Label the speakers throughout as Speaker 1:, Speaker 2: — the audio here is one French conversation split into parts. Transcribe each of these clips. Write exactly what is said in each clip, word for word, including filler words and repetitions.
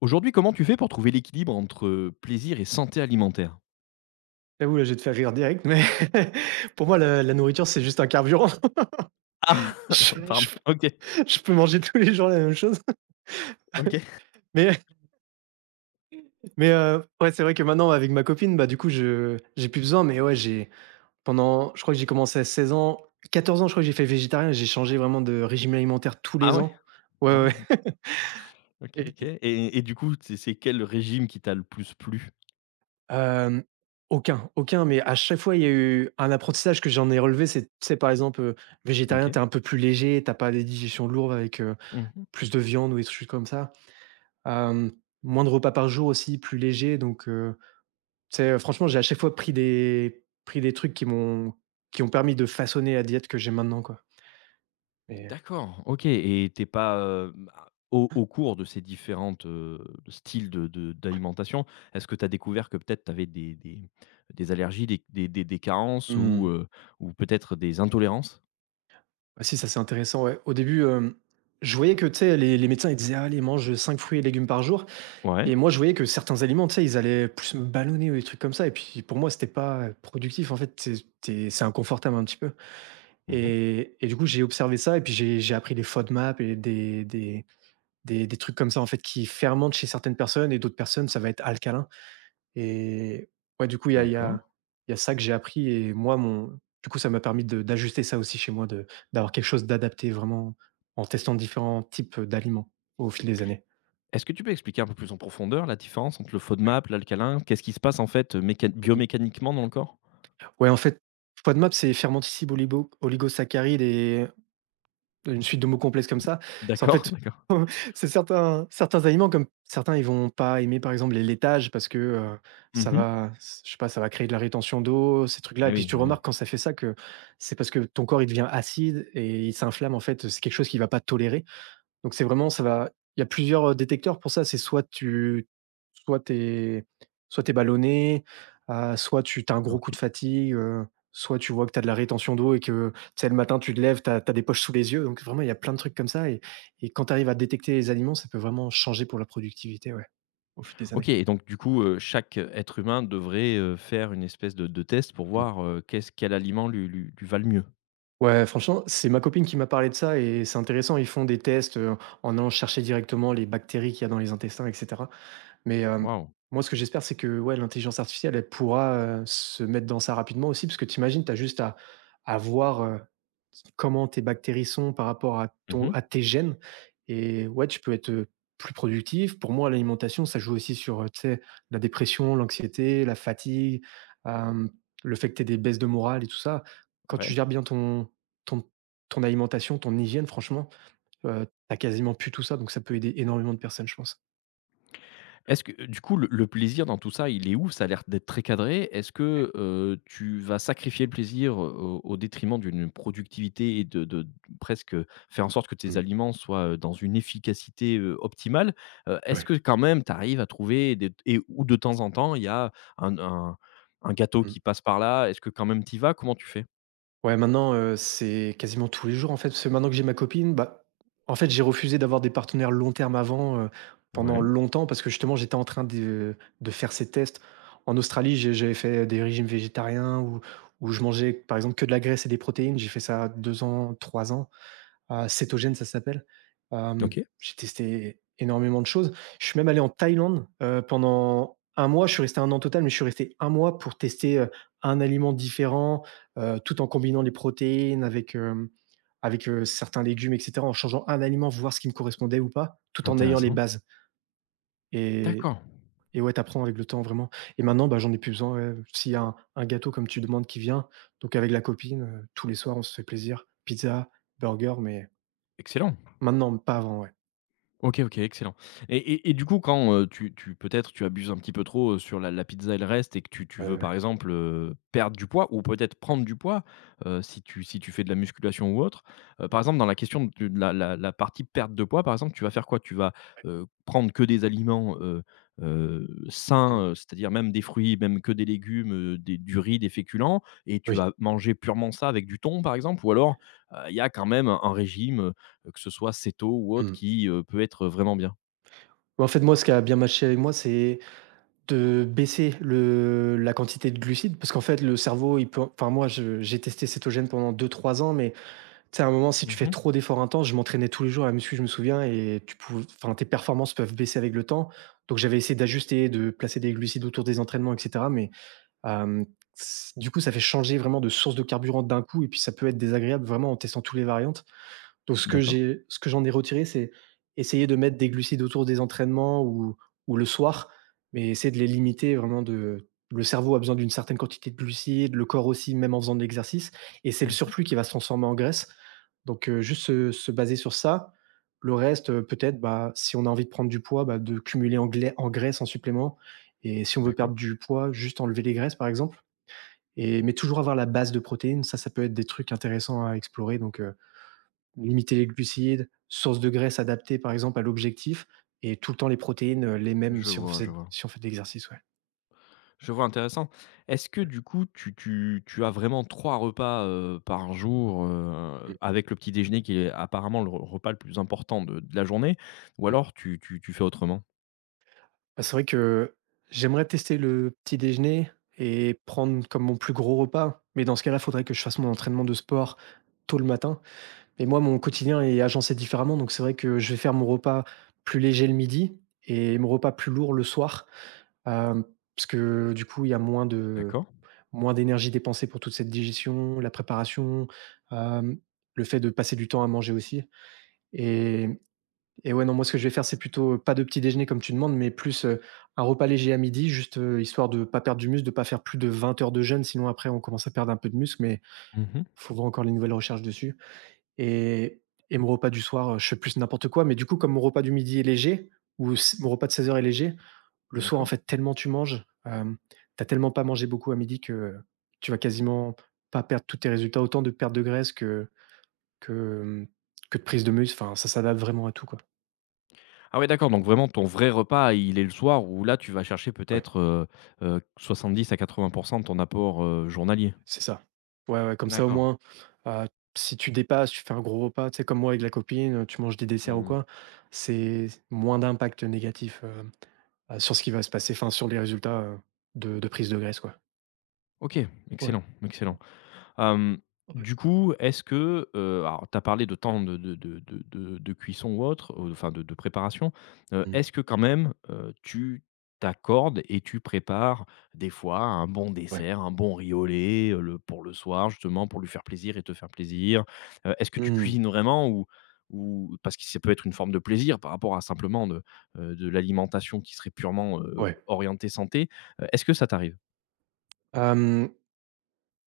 Speaker 1: Aujourd'hui, comment tu fais pour trouver l'équilibre entre, plaisir et santé alimentaire?
Speaker 2: J'avoue, là, je vais te faire rire direct, mais pour moi, la la nourriture, c'est juste un carburant.
Speaker 1: Ah!
Speaker 2: Je Ouais.
Speaker 1: Pardon.
Speaker 2: je
Speaker 1: OK.
Speaker 2: je peux manger tous les jours la même chose.
Speaker 1: OK.
Speaker 2: Mais mais heu, ouais, c'est vrai que maintenant, avec ma copine, bah, du coup, je j'ai plus besoin, mais ouais, j'ai pendant je crois que j'ai commencé à seize ans, quatorze ans, je crois que j'ai fait végétarien, j'ai changé vraiment de régime alimentaire tous
Speaker 1: Ah
Speaker 2: les
Speaker 1: ouais?
Speaker 2: ans.
Speaker 1: Ah
Speaker 2: Ouais,
Speaker 1: ouais,
Speaker 2: ouais,
Speaker 1: OK,
Speaker 2: ouais.
Speaker 1: OK.
Speaker 2: et
Speaker 1: Et et du coup, c'est c'est quel régime qui t'a le plus plu?
Speaker 2: hem, aucun, aucun, mais à chaque fois, il y a eu un apprentissage que j'en ai relevé. C'est, tu sais, par exemple, heu, végétarien,
Speaker 1: OK.
Speaker 2: t'es un peu plus léger, t'as pas des digestions lourdes avec, heu,
Speaker 1: Mmh.
Speaker 2: plus de viande ou des trucs comme ça. Hem, Moins de repas par jour aussi, plus léger, donc heu, tu sais, franchement, j'ai à chaque fois pris des pris des trucs qui m'ont qui ont permis de façonner la diète que j'ai maintenant, quoi. Et
Speaker 1: D'accord, OK. Et t'es pas, hem, a au au cours de ces différentes, heu, styles de de d'alimentation, est-ce que tu as découvert que peut-être tu avais des des des allergies, des des des des carences ou,
Speaker 2: Mmh.
Speaker 1: heu, ou peut-être des intolérances?
Speaker 2: Bah, si, ça, c'est intéressant, ouais. Au début, hem, je voyais que, tu sais, les les médecins, ils disaient: «Allez, mange cinq fruits et légumes par jour»,
Speaker 1: Ouais.
Speaker 2: et moi, je voyais que certains aliments, tu sais, ils allaient plus me ballonner ou des trucs comme ça, et puis, pour moi, c'était pas productif. En fait, c'est c'est c'est inconfortable un petit peu.
Speaker 1: Mmh.
Speaker 2: Et et du coup, j'ai observé ça et puis j'ai j'ai appris les FODMAP et des des Des des trucs comme ça, en fait, qui fermentent chez certaines personnes et d'autres personnes, ça va être alcalin. Et ouais, du coup, il y a il y
Speaker 1: D'accord.
Speaker 2: a il y a ça que j'ai appris, et moi, mon du coup, ça m'a permis de d'ajuster ça aussi chez moi, de d'avoir quelque chose d'adapté vraiment, en testant différents types d'aliments au fil des années.
Speaker 1: Est-ce que tu peux expliquer un peu plus en profondeur la différence entre le FODMAP, l'alcalin? Qu'est-ce qui se passe en fait, méca
Speaker 2: Ouais. Mmh.
Speaker 1: biomécaniquement dans le corps?
Speaker 2: Ouais, en fait, FODMAP, c'est fermentescible oligo oligosaccharides et une suite de mots complexes comme ça. C'est en
Speaker 1: D'accord,
Speaker 2: fait
Speaker 1: d'accord.
Speaker 2: C'est certains certains aliments, comme certains, ils vont pas aimer, par exemple, les laitages parce que, heu, ça
Speaker 1: Mmh.
Speaker 2: va s je sais pas, ça va créer de la rétention d'eau, ces trucs-là,
Speaker 1: Ah
Speaker 2: et puis
Speaker 1: oui,
Speaker 2: tu
Speaker 1: oui, oui.
Speaker 2: remarques quand ça fait ça que c'est parce que ton corps, il devient acide et il s'inflamme. En fait, c'est quelque chose qu'il va pas tolérer, donc c'est vraiment, ça va, il y a plusieurs, heu, détecteurs pour ça. C'est soit tu soit t'es, soit t'es ballonné, heu, soit tu as un gros coup
Speaker 1: OK.
Speaker 2: de fatigue, heu, soit tu vois que tu as de la rétention d'eau et que, tu sais, le matin, tu te lèves, tu as des poches sous les yeux. Donc vraiment, il y a plein de trucs comme ça, et et quand tu arrives à détecter les aliments, ça peut vraiment changer pour la productivité, ouais, au fil des
Speaker 1: OK.
Speaker 2: années.
Speaker 1: Et donc du coup, heu, chaque être humain devrait, heu, faire une espèce de de test pour
Speaker 2: Mmh.
Speaker 1: voir, heu, qu'est-ce quel aliment lui lui lui va le mieux?
Speaker 2: Ouais, franchement, c'est ma copine qui m'a parlé de ça et c'est intéressant. Ils font des tests, heu, en allant chercher directement les bactéries qu'il y a dans les intestins et cetera. Mais hem,
Speaker 1: Waouh.
Speaker 2: moi, ce que j'espère, c'est que, ouais, l'intelligence artificielle, elle pourra, heu, se mettre dans ça rapidement aussi, parce que t'imagines, t'as juste à à voir, heu, comment tes bactéries sont par rapport à ton
Speaker 1: Mmh.
Speaker 2: à tes gènes, et ouais, tu peux être, heu, plus productif. Pour moi, l'alimentation, ça joue aussi sur, heu, tu sais, la dépression, l'anxiété, la fatigue, hem, le fait que tu des baisses de morale et tout ça. Quand
Speaker 1: Ouais.
Speaker 2: tu gères bien ton ton ton alimentation, ton hygiène, franchement, heu, tu quasiment plus tout ça, donc ça peut aider énormément de personnes, je pense.
Speaker 1: Est-ce que, heu, du coup, le le plaisir dans tout ça, il est où? Ça a l'air d'être très cadré. Est-ce
Speaker 2: Ouais.
Speaker 1: que, heu, tu vas sacrifier le plaisir au au détriment d'une productivité et de de d presque, faire en sorte que tes
Speaker 2: Mmh.
Speaker 1: aliments soient, heu, dans une efficacité, heu, optimale? Heu, est-ce
Speaker 2: Ouais.
Speaker 1: que quand même tu arrives à trouver des et ou de temps en temps, il y a un un un gâteau
Speaker 2: Mmh.
Speaker 1: qui passe par là? Est-ce que quand même tu y vas? Comment tu fais?
Speaker 2: Ouais, maintenant, heu, c'est quasiment tous les jours, en fait, parce que maintenant que j'ai ma copine, bah, en fait, j'ai refusé d'avoir des partenaires long terme avant, heu, pendant
Speaker 1: Ouais,
Speaker 2: longtemps, parce que justement, j'étais en train de de faire ces tests. En Australie, j'ai j'avais fait des régimes végétariens où où je mangeais, par exemple, que de la graisse et des protéines. J'ai fait ça deux ans, trois ans. Heu, cétogène, ça s'appelle. Hem,
Speaker 1: OK,
Speaker 2: j'ai testé énormément de choses. Je suis même allé en Thaïlande, heu, pendant un mois. Je suis resté un an total, mais je suis resté un mois pour tester, heu, un aliment différent, heu, tout en combinant les protéines avec, hem, avec, heu, certains légumes et cetera, en changeant un aliment, voir ce qui me correspondait ou pas, tout en ayant les
Speaker 1: intéressant.
Speaker 2: bases. et
Speaker 1: D'accord,
Speaker 2: et ouais, t'apprends avec le temps vraiment, et maintenant, bah, j'en ai plus besoin, ouais. S'il y a un un gâteau comme tu demandes qui vient, donc avec la copine, heu, tous les soirs, on se fait plaisir, pizza, burger, mais
Speaker 1: excellent.
Speaker 2: maintenant, pas avant, ouais.
Speaker 1: OK, OK, excellent. Et et et du coup, quand, heu, tu tu peut-être tu abuses un petit peu trop, heu, sur la la pizza et le reste et que tu tu
Speaker 2: Ouais,
Speaker 1: veux, par
Speaker 2: ouais.
Speaker 1: exemple, heu, perdre du poids ou peut-être prendre du poids, heu, si tu si tu fais de la musculation ou autre, heu, par exemple, dans la question de de la la la partie perte de poids, par exemple, tu vas faire quoi? Tu vas, heu, prendre que des aliments, heu heu, sains,
Speaker 2: Mmh.
Speaker 1: heu, c'est-à-dire même des fruits, même que des légumes, heu, des du riz, des féculents et tu
Speaker 2: Oui.
Speaker 1: vas manger purement ça avec du thon, par exemple? Ou alors, il y a quand même un un régime, heu, que ce soit Seto ou autre
Speaker 2: Mmh.
Speaker 1: qui, heu, peut être vraiment bien.
Speaker 2: Bah, en fait, moi, ce qui a bien matché avec moi, c'est de baisser le la quantité de glucides, parce qu'en fait, le cerveau, il peut, enfin, moi, je j'ai testé cétogène pendant deux, trois ans, mais tu sais, à un moment, si tu fais
Speaker 1: Mmh.
Speaker 2: trop d'efforts intenses, je m'entraînais tous les jours à la muscu, je me souviens, et tu pou enfin, tes performances peuvent baisser avec le temps. Donc j'avais essayé d'ajuster, de placer des glucides autour des entraînements et cetera, mais hem, s du coup, ça fait changer vraiment de source de carburant d'un coup, et puis ça peut être désagréable vraiment en testant toutes les variantes. Donc ce que
Speaker 1: D'accord.
Speaker 2: j'ai ce que j'en ai retiré, c'est essayer de mettre des glucides autour des entraînements, ou ou le soir, mais essayer de les limiter vraiment. De Le cerveau a besoin d'une certaine quantité de glucides, le corps aussi, même en faisant de l'exercice, et c'est le
Speaker 1: Mmh.
Speaker 2: surplus qui va se transformer en graisse. Donc heu, juste se se baser sur ça. Le reste, heu, peut-être, bah, si on a envie de prendre du poids, bah, de cumuler en glai en graisse, en supplément, et si on veut
Speaker 1: D'accord.
Speaker 2: perdre du poids, juste enlever les graisses, par exemple. Et mais toujours avoir la base de protéines, ça, ça peut être des trucs intéressants à explorer, donc heu limiter les glucides, source de graisse adaptée par exemple à l'objectif, et tout le temps les protéines, heu, les mêmes,
Speaker 1: Je
Speaker 2: si on
Speaker 1: vois, je
Speaker 2: faisait
Speaker 1: vois.
Speaker 2: si on fait de l'exercice, ouais.
Speaker 1: Je vois, intéressant. Est-ce que
Speaker 2: Ouais.
Speaker 1: du coup, tu tu tu as vraiment trois repas, heu, par jour, heu,
Speaker 2: Mmh,
Speaker 1: avec le petit déjeuner qui est apparemment le re repas le plus important de de la journée ou
Speaker 2: oui.
Speaker 1: alors tu tu tu fais autrement?
Speaker 2: Bah, c'est vrai que j'aimerais tester le petit déjeuner et prendre comme mon plus gros repas, mais dans ce cas-là, il faudrait que je fasse mon entraînement de sport tôt le matin. Mais moi, mon quotidien est agencé différemment, donc c'est vrai que je vais faire mon repas plus léger le midi et mon repas plus lourd le soir, hem, parce que du coup, il y a moins de
Speaker 1: D'accord.
Speaker 2: Moins d'énergie dépensée pour toute cette digestion, la préparation, hem, le fait de passer du temps à manger aussi. et et ouais, non, moi, ce que je vais faire, c'est plutôt, heu, pas de petit déjeuner comme tu demandes, mais plus, heu, un repas léger à midi, juste, heu, histoire de pas perdre du muscle, de pas faire plus de vingt heures de jeûne, sinon après on commence à perdre un peu de muscle, mais
Speaker 1: Mmh.
Speaker 2: faut voir encore les nouvelles recherches dessus. et et mon repas du soir, heu, je fais plus n'importe quoi, mais du coup, comme mon repas du midi est léger, ou s mon repas de seize heures est léger, le soir, en
Speaker 1: D'accord.
Speaker 2: fait, tellement tu manges, hem, tu tellement pas mangé beaucoup à midi que tu vas quasiment pas perdre tous tes résultats, autant de perte de graisse que que, que de prise de muscle, enfin, ça s'adapte vraiment à tout, quoi.
Speaker 1: Ah ouais, d'accord, donc vraiment ton vrai repas, il est le soir où là, tu vas chercher
Speaker 2: Ouais.
Speaker 1: peut-être, heu heu, soixante-dix à quatre-vingts pour cent de ton apport, heu, journalier?
Speaker 2: C'est ça. Ouais, ouais, comme ça, au
Speaker 1: D'accord.
Speaker 2: moins, heu, si tu dépasses, tu fais un gros repas, tu sais, comme moi avec la copine, tu manges des desserts ou
Speaker 1: Mmh.
Speaker 2: quoi, c'est moins d'impact négatif, hem, heu, sur ce qui va se passer, enfin, sur les résultats, heu, de de prise de graisse, quoi.
Speaker 1: OK,
Speaker 2: Ouais,
Speaker 1: excellent, excellent. Hem,
Speaker 2: ouais.
Speaker 1: du coup, est-ce que, heu, alors tu as parlé de temps de de de de de de cuisson ou autre, ou de- enfin de de préparation. Heu,
Speaker 2: Mmh.
Speaker 1: est-ce que quand même, heu, tu t'accordes et tu prépares des fois un bon
Speaker 2: Ouais.
Speaker 1: dessert, un bon riolet, heu, le pour le soir justement, pour lui faire plaisir et te faire plaisir? Heu, est-ce que tu
Speaker 2: Mmh.
Speaker 1: cuisines vraiment ou ou parce que ça peut être une forme de plaisir par rapport à simplement de, heu, de l'alimentation qui serait purement, heu,
Speaker 2: Ouais.
Speaker 1: orientée santé. Heu, est-ce que ça t'arrive?
Speaker 2: Hem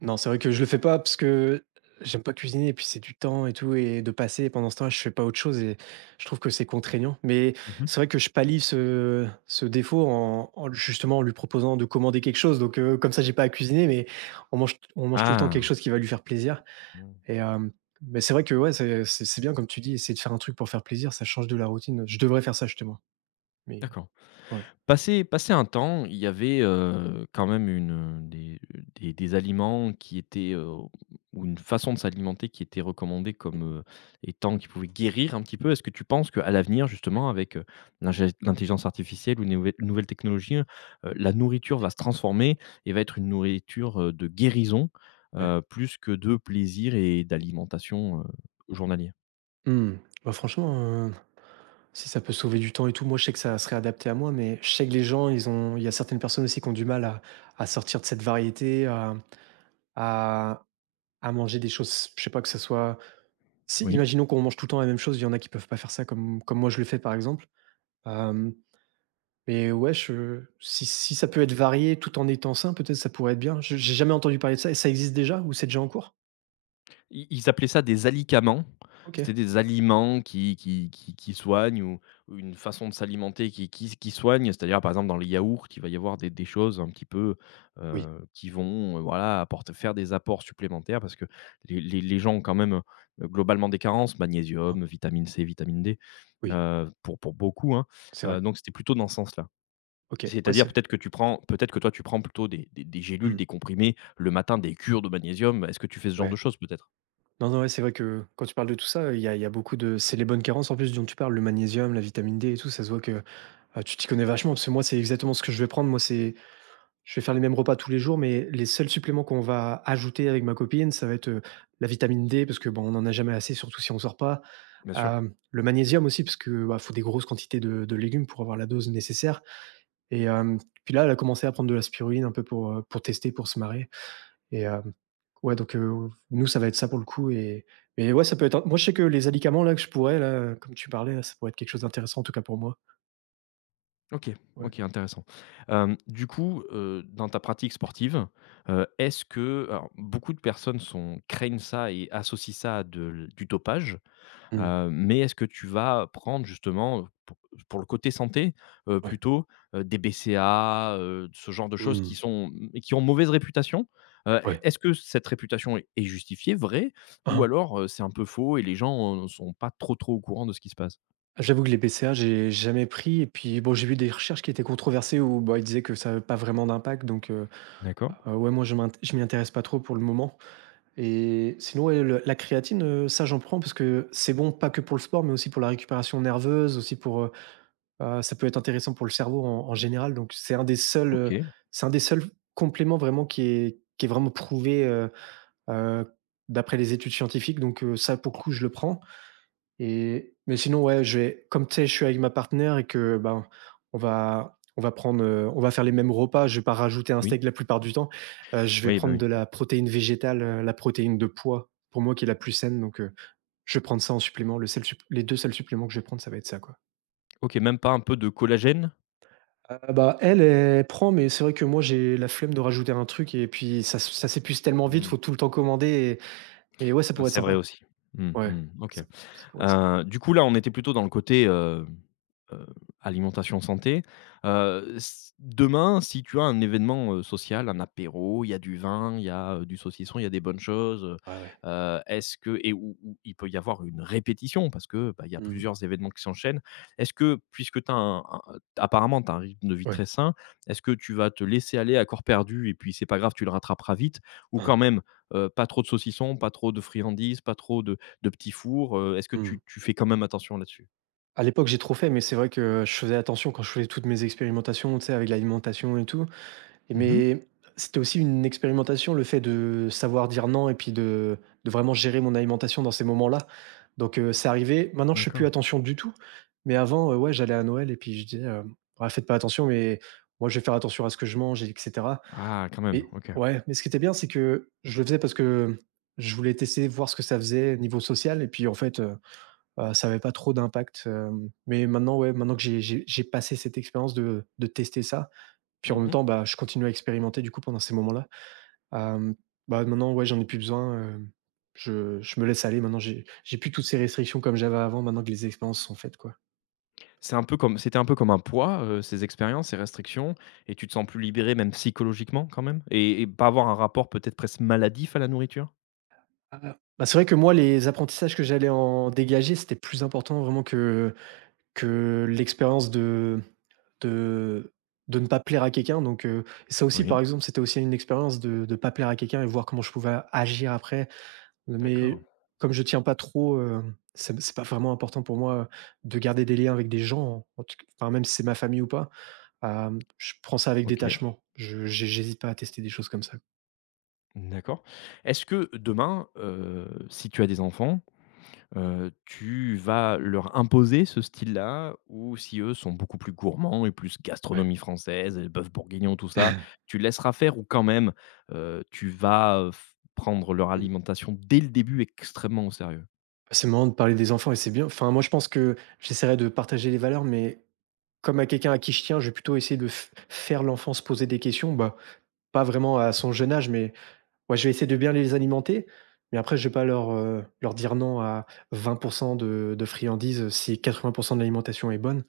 Speaker 2: Non, c'est vrai que je le fais pas parce que j'aime pas cuisiner, et puis c'est du temps et tout, et de passer, et pendant ce temps-là, je fais pas autre chose, et je trouve que c'est contraignant. Mais
Speaker 1: Mmh.
Speaker 2: c'est vrai que je pallie ce ce défaut, en en justement, en lui proposant de commander quelque chose, donc heu, comme ça j'ai pas à cuisiner, mais on mange on mange tout le temps quelque
Speaker 1: Ah!
Speaker 2: chose qui va lui faire plaisir.
Speaker 1: Mmh.
Speaker 2: Et hem, mais c'est vrai que ouais, c'est c'est c'est bien comme tu dis, essayer de faire un truc pour faire plaisir, ça change de la routine. Je devrais faire ça justement, mais
Speaker 1: D'accord.
Speaker 2: ouais,
Speaker 1: Passé passé un temps, il y avait, heu, quand même une, des des des aliments qui étaient, heu, ou une façon de s'alimenter qui était recommandée comme, heu, étant qui pouvait guérir un petit peu. Est-ce que tu penses qu'à l'avenir justement avec, heu, l'ingé l'intelligence artificielle ou les nouvel nouvelles technologies, heu, la nourriture va se transformer et va être une nourriture, heu, de guérison,
Speaker 2: ouais.
Speaker 1: heu, plus que de plaisir et d'alimentation, heu, journalier?
Speaker 2: Mmh, bah, franchement, si ça peut sauver du temps et tout, moi je sais que ça serait adapté à moi, mais je sais que les gens, ils ont, il y a certaines personnes aussi qui ont du mal à, à sortir de cette variété, à, à, à manger des choses, je sais pas que ça soit. Si,
Speaker 1: Oui.
Speaker 2: imaginons qu'on mange tout le temps la même chose, il y en a qui peuvent pas faire ça comme, comme moi je le fais par exemple. Euh, mais ouais, je- si, si ça peut être varié tout en étant sain, peut-être ça pourrait être bien. Je- J'ai jamais entendu parler de ça. Et ça existe déjà ou c'est déjà en cours?
Speaker 1: Ils ils appelaient ça des alicaments.
Speaker 2: Ok.
Speaker 1: C'était des aliments qui qui qui qui soignent ou ou une façon de s'alimenter qui qui qui soigne. C'est-à-dire, par exemple, dans les yaourts, il va y avoir des des choses un petit peu,
Speaker 2: Oui.
Speaker 1: heu, qui vont, heu, voilà, apporter faire des apports supplémentaires parce que les les les gens ont quand même, heu, globalement des carences,
Speaker 2: Ah,
Speaker 1: magnésium, vitamine C, vitamine D,
Speaker 2: oui,
Speaker 1: heu, pour pour beaucoup, hein,
Speaker 2: c'est
Speaker 1: heu,
Speaker 2: vrai.
Speaker 1: donc c'était plutôt dans ce sens-là.
Speaker 2: Ok. Ouais,
Speaker 1: C'est-à-dire
Speaker 2: c'est.
Speaker 1: peut-être que tu prends peut-être que toi tu prends plutôt des des des gélules,
Speaker 2: Hmm.
Speaker 1: des comprimés, le matin, des cures de magnésium. Est-ce que tu fais ce genre de
Speaker 2: Ouais.
Speaker 1: choses peut-être?
Speaker 2: Non, non, ouais, c'est vrai que quand tu parles de tout ça, il y a, il y a beaucoup de. C'est les bonnes carences en plus dont tu parles, le magnésium, la vitamine D et tout. Ça se voit que euh, tu t'y connais vachement parce que moi, c'est exactement ce que je vais prendre. Moi, c'est. Je vais faire les mêmes repas tous les jours, mais les seuls suppléments qu'on va ajouter avec ma copine, ça va être euh, la vitamine D parce que bon, on n'en a jamais assez, surtout si on sort pas.
Speaker 1: Bien sûr.
Speaker 2: Euh, le magnésium aussi, parce que bah, faut des grosses quantités de, de légumes pour avoir la dose nécessaire. Et euh, puis là, elle a commencé à prendre de la spiruline un peu pour, euh, pour tester, pour se marrer. Et hem, ouais, donc heu, nous, ça va être ça pour le coup et mais ouais, ça peut être un moi, je sais que les alicaments là, que je pourrais là, comme tu parlais là, ça pourrait être quelque chose d'intéressant en tout cas pour moi.
Speaker 1: OK,
Speaker 2: Ouais.
Speaker 1: OK, intéressant. Hem, du coup, heu, dans ta pratique sportive, heu, est-ce que alors beaucoup de personnes sont craignent ça et associent ça à de l du dopage,
Speaker 2: Mmh.
Speaker 1: heu, mais est-ce que tu vas prendre justement, heu, pour le côté santé, heu,
Speaker 2: Ouais.
Speaker 1: plutôt, heu, des B C A A, heu, ce genre de choses
Speaker 2: Mmh.
Speaker 1: qui sont, mmh, qui ont mauvaise réputation? Heu,
Speaker 2: Ouais.
Speaker 1: est ce que cette réputation est est justifiée, vraie
Speaker 2: Hein,
Speaker 1: ou
Speaker 2: hein.
Speaker 1: alors, heu, c'est un peu faux et les gens, ne sont pas trop, trop au courant de ce qui se passe?
Speaker 2: J'avoue que les B C A, j'ai jamais pris et puis bon, j'ai vu des recherches qui étaient controversées où, bah, ils disaient que ça avait pas vraiment d'impact donc heu,
Speaker 1: D'accord,
Speaker 2: heu, ouais, moi, je m'int je m'y intéresse pas trop pour le moment. Et sinon, ouais, le la créatine, heu, ça, j'en prends parce que c'est bon, pas que pour le sport, mais aussi pour la récupération nerveuse, aussi pour, Heu, ça peut être intéressant pour le cerveau en en général, donc c'est un des seuls, heu,
Speaker 1: OK,
Speaker 2: c'est un des seuls compléments vraiment qui est qui est vraiment prouvé, heu heu, d'après les études scientifiques, donc heu, ça pour le coup je le prends et mais sinon ouais, je vais comme tu sais, je suis avec ma partenaire et que, ben, on va on va prendre, heu, on va faire les mêmes repas, je vais pas rajouter un
Speaker 1: oui.
Speaker 2: steak la plupart du temps, heu, je vais
Speaker 1: Oui, bah,
Speaker 2: prendre
Speaker 1: oui.
Speaker 2: de la protéine végétale, heu, la protéine de pois, pour moi qui est la plus saine, donc heu, je vais prendre ça en supplément. Le seul supp Les deux seuls suppléments que je vais prendre, ça va être ça, quoi.
Speaker 1: OK, même pas un peu de collagène?
Speaker 2: Heu, bah, elle, elle prend, mais c'est vrai que moi, j'ai la flemme de rajouter un truc et puis ça s ça s'épuise tellement vite,
Speaker 1: Mmh.
Speaker 2: faut tout le temps commander et mais ouais, ça pourrait être
Speaker 1: C'est vrai
Speaker 2: sympa.
Speaker 1: aussi. Mmh
Speaker 2: Ouais,
Speaker 1: mh. OK.
Speaker 2: ça ça pourrait être sympa.
Speaker 1: Heu, du coup là, on était plutôt dans le côté, heu heu, alimentation santé. Heu, s demain, si tu as un événement, heu, social, un apéro, il y a du vin, il y a, heu, du saucisson, il y a des bonnes choses,
Speaker 2: Ouais, ouais.
Speaker 1: heu est-ce que et où où il peut y avoir une répétition parce que, bah, il y a
Speaker 2: Mmh.
Speaker 1: plusieurs événements qui s'enchaînent. Est-ce que puisque tu apparemment tu as un rythme de vie
Speaker 2: Ouais.
Speaker 1: très sain, est-ce que tu vas te laisser aller à corps perdu et puis c'est pas grave, tu le rattraperas vite? Ou
Speaker 2: Hein.
Speaker 1: quand même, heu, pas trop de saucissons, pas trop de friandises, pas trop de de petits fours, heu, est-ce que
Speaker 2: Mmh.
Speaker 1: tu tu fais quand même attention là-dessus?
Speaker 2: À l'époque, j'ai trop fait, mais c'est vrai que je faisais attention quand je faisais toutes mes expérimentations, tu sais, avec l'alimentation et tout. Et
Speaker 1: Mmh.
Speaker 2: mais c'était aussi une expérimentation, le fait de savoir dire non et puis de de vraiment gérer mon alimentation dans ces moments-là. Donc heu, c'est arrivé maintenant je fais plus
Speaker 1: D'accord.
Speaker 2: attention du tout, mais avant, heu, ouais, j'allais à Noël et puis je disais, heu: «Ah faites pas attention, mais moi je vais faire attention à ce que je mange et cetera»
Speaker 1: Ah quand même,
Speaker 2: et
Speaker 1: OK.
Speaker 2: ouais, mais ce qui était bien, c'est que je le faisais parce que je voulais tester, voir ce que ça faisait niveau social et puis en fait, heu, bah, ça avait pas trop d'impact, hem, mais maintenant, ouais, maintenant que j'ai j'ai j'ai passé cette expérience de de tester ça, puis en même
Speaker 1: Mmh.
Speaker 2: temps, bah, je continue à expérimenter du coup pendant ces moments-là. Hem, Bah, maintenant, ouais, j'en ai plus besoin, hem, je je me laisse aller maintenant, j'ai j'ai plus toutes ces restrictions comme j'avais avant, maintenant que les expériences sont faites, quoi.
Speaker 1: C'est un peu comme c'était un peu comme un poids, heu, ces expériences, ces restrictions et tu te sens plus libéré même psychologiquement quand même? Et et pas avoir un rapport peut-être presque maladif à la nourriture?
Speaker 2: Ah, bah, c'est vrai que moi, les apprentissages que j'allais en dégager, c'était plus important vraiment que que l'expérience de de de ne pas plaire à quelqu'un donc heu, ça aussi par
Speaker 1: Oui.
Speaker 2: exemple, c'était aussi une expérience de de pas plaire à quelqu'un et voir comment je pouvais agir après.
Speaker 1: D'accord.
Speaker 2: Mais comme je tiens pas trop, hem, c'est c'est pas vraiment important pour moi, de garder des liens avec des gens, en tout enfin même si c'est ma famille ou pas, hem, je prends ça avec
Speaker 1: OK.
Speaker 2: détachement. Je j'hé J'hésite pas à tester des choses comme ça.
Speaker 1: D'accord. Est-ce que demain, heu, si tu as des enfants. Heu, tu vas leur imposer ce style-là ou si eux sont beaucoup plus gourmands et plus
Speaker 2: Ouais.
Speaker 1: gastronomie française, heu, bœuf bourguignon, tout ça, tu laisseras faire ou quand même, heu, tu vas, heu, f prendre leur
Speaker 2: Mmh.
Speaker 1: alimentation dès le début extrêmement au sérieux?
Speaker 2: C'est marrant de parler des enfants et c'est bien. Enfin moi je pense que j'essaierai de partager les valeurs mais comme à quelqu'un à qui je tiens, je vais plutôt essayer de f faire l'enfant se poser des questions, bah, pas vraiment à son
Speaker 1: D'accord.
Speaker 2: jeune âge, mais ouais, je vais essayer de bien les alimenter, mais après je ne vais pas leur, heu, leur dire non à vingt de de friandises, heu, si quatre-vingts de l'alimentation est bonne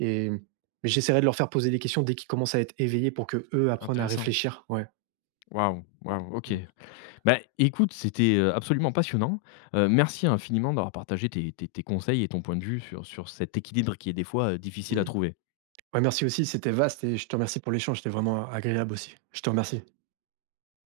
Speaker 2: et mmh, mais j'essaierai de leur faire poser des questions dès qu'ils commencent à être éveillés pour que eux apprennent à
Speaker 1: Intéressant.
Speaker 2: réfléchir. Ouais.
Speaker 1: Waouh, waouh, OK.
Speaker 2: Mmh,
Speaker 1: Bah, écoute, c'était, heu, absolument passionnant. Heu, merci infiniment d'avoir partagé tes tes tes conseils et ton point de vue sur sur cet équilibre qui est des fois, heu, difficile à
Speaker 2: mmh.
Speaker 1: trouver.
Speaker 2: Ouais, merci aussi, c'était vaste et je te remercie pour l'échange, c'était vraiment agréable aussi. Je te remercie.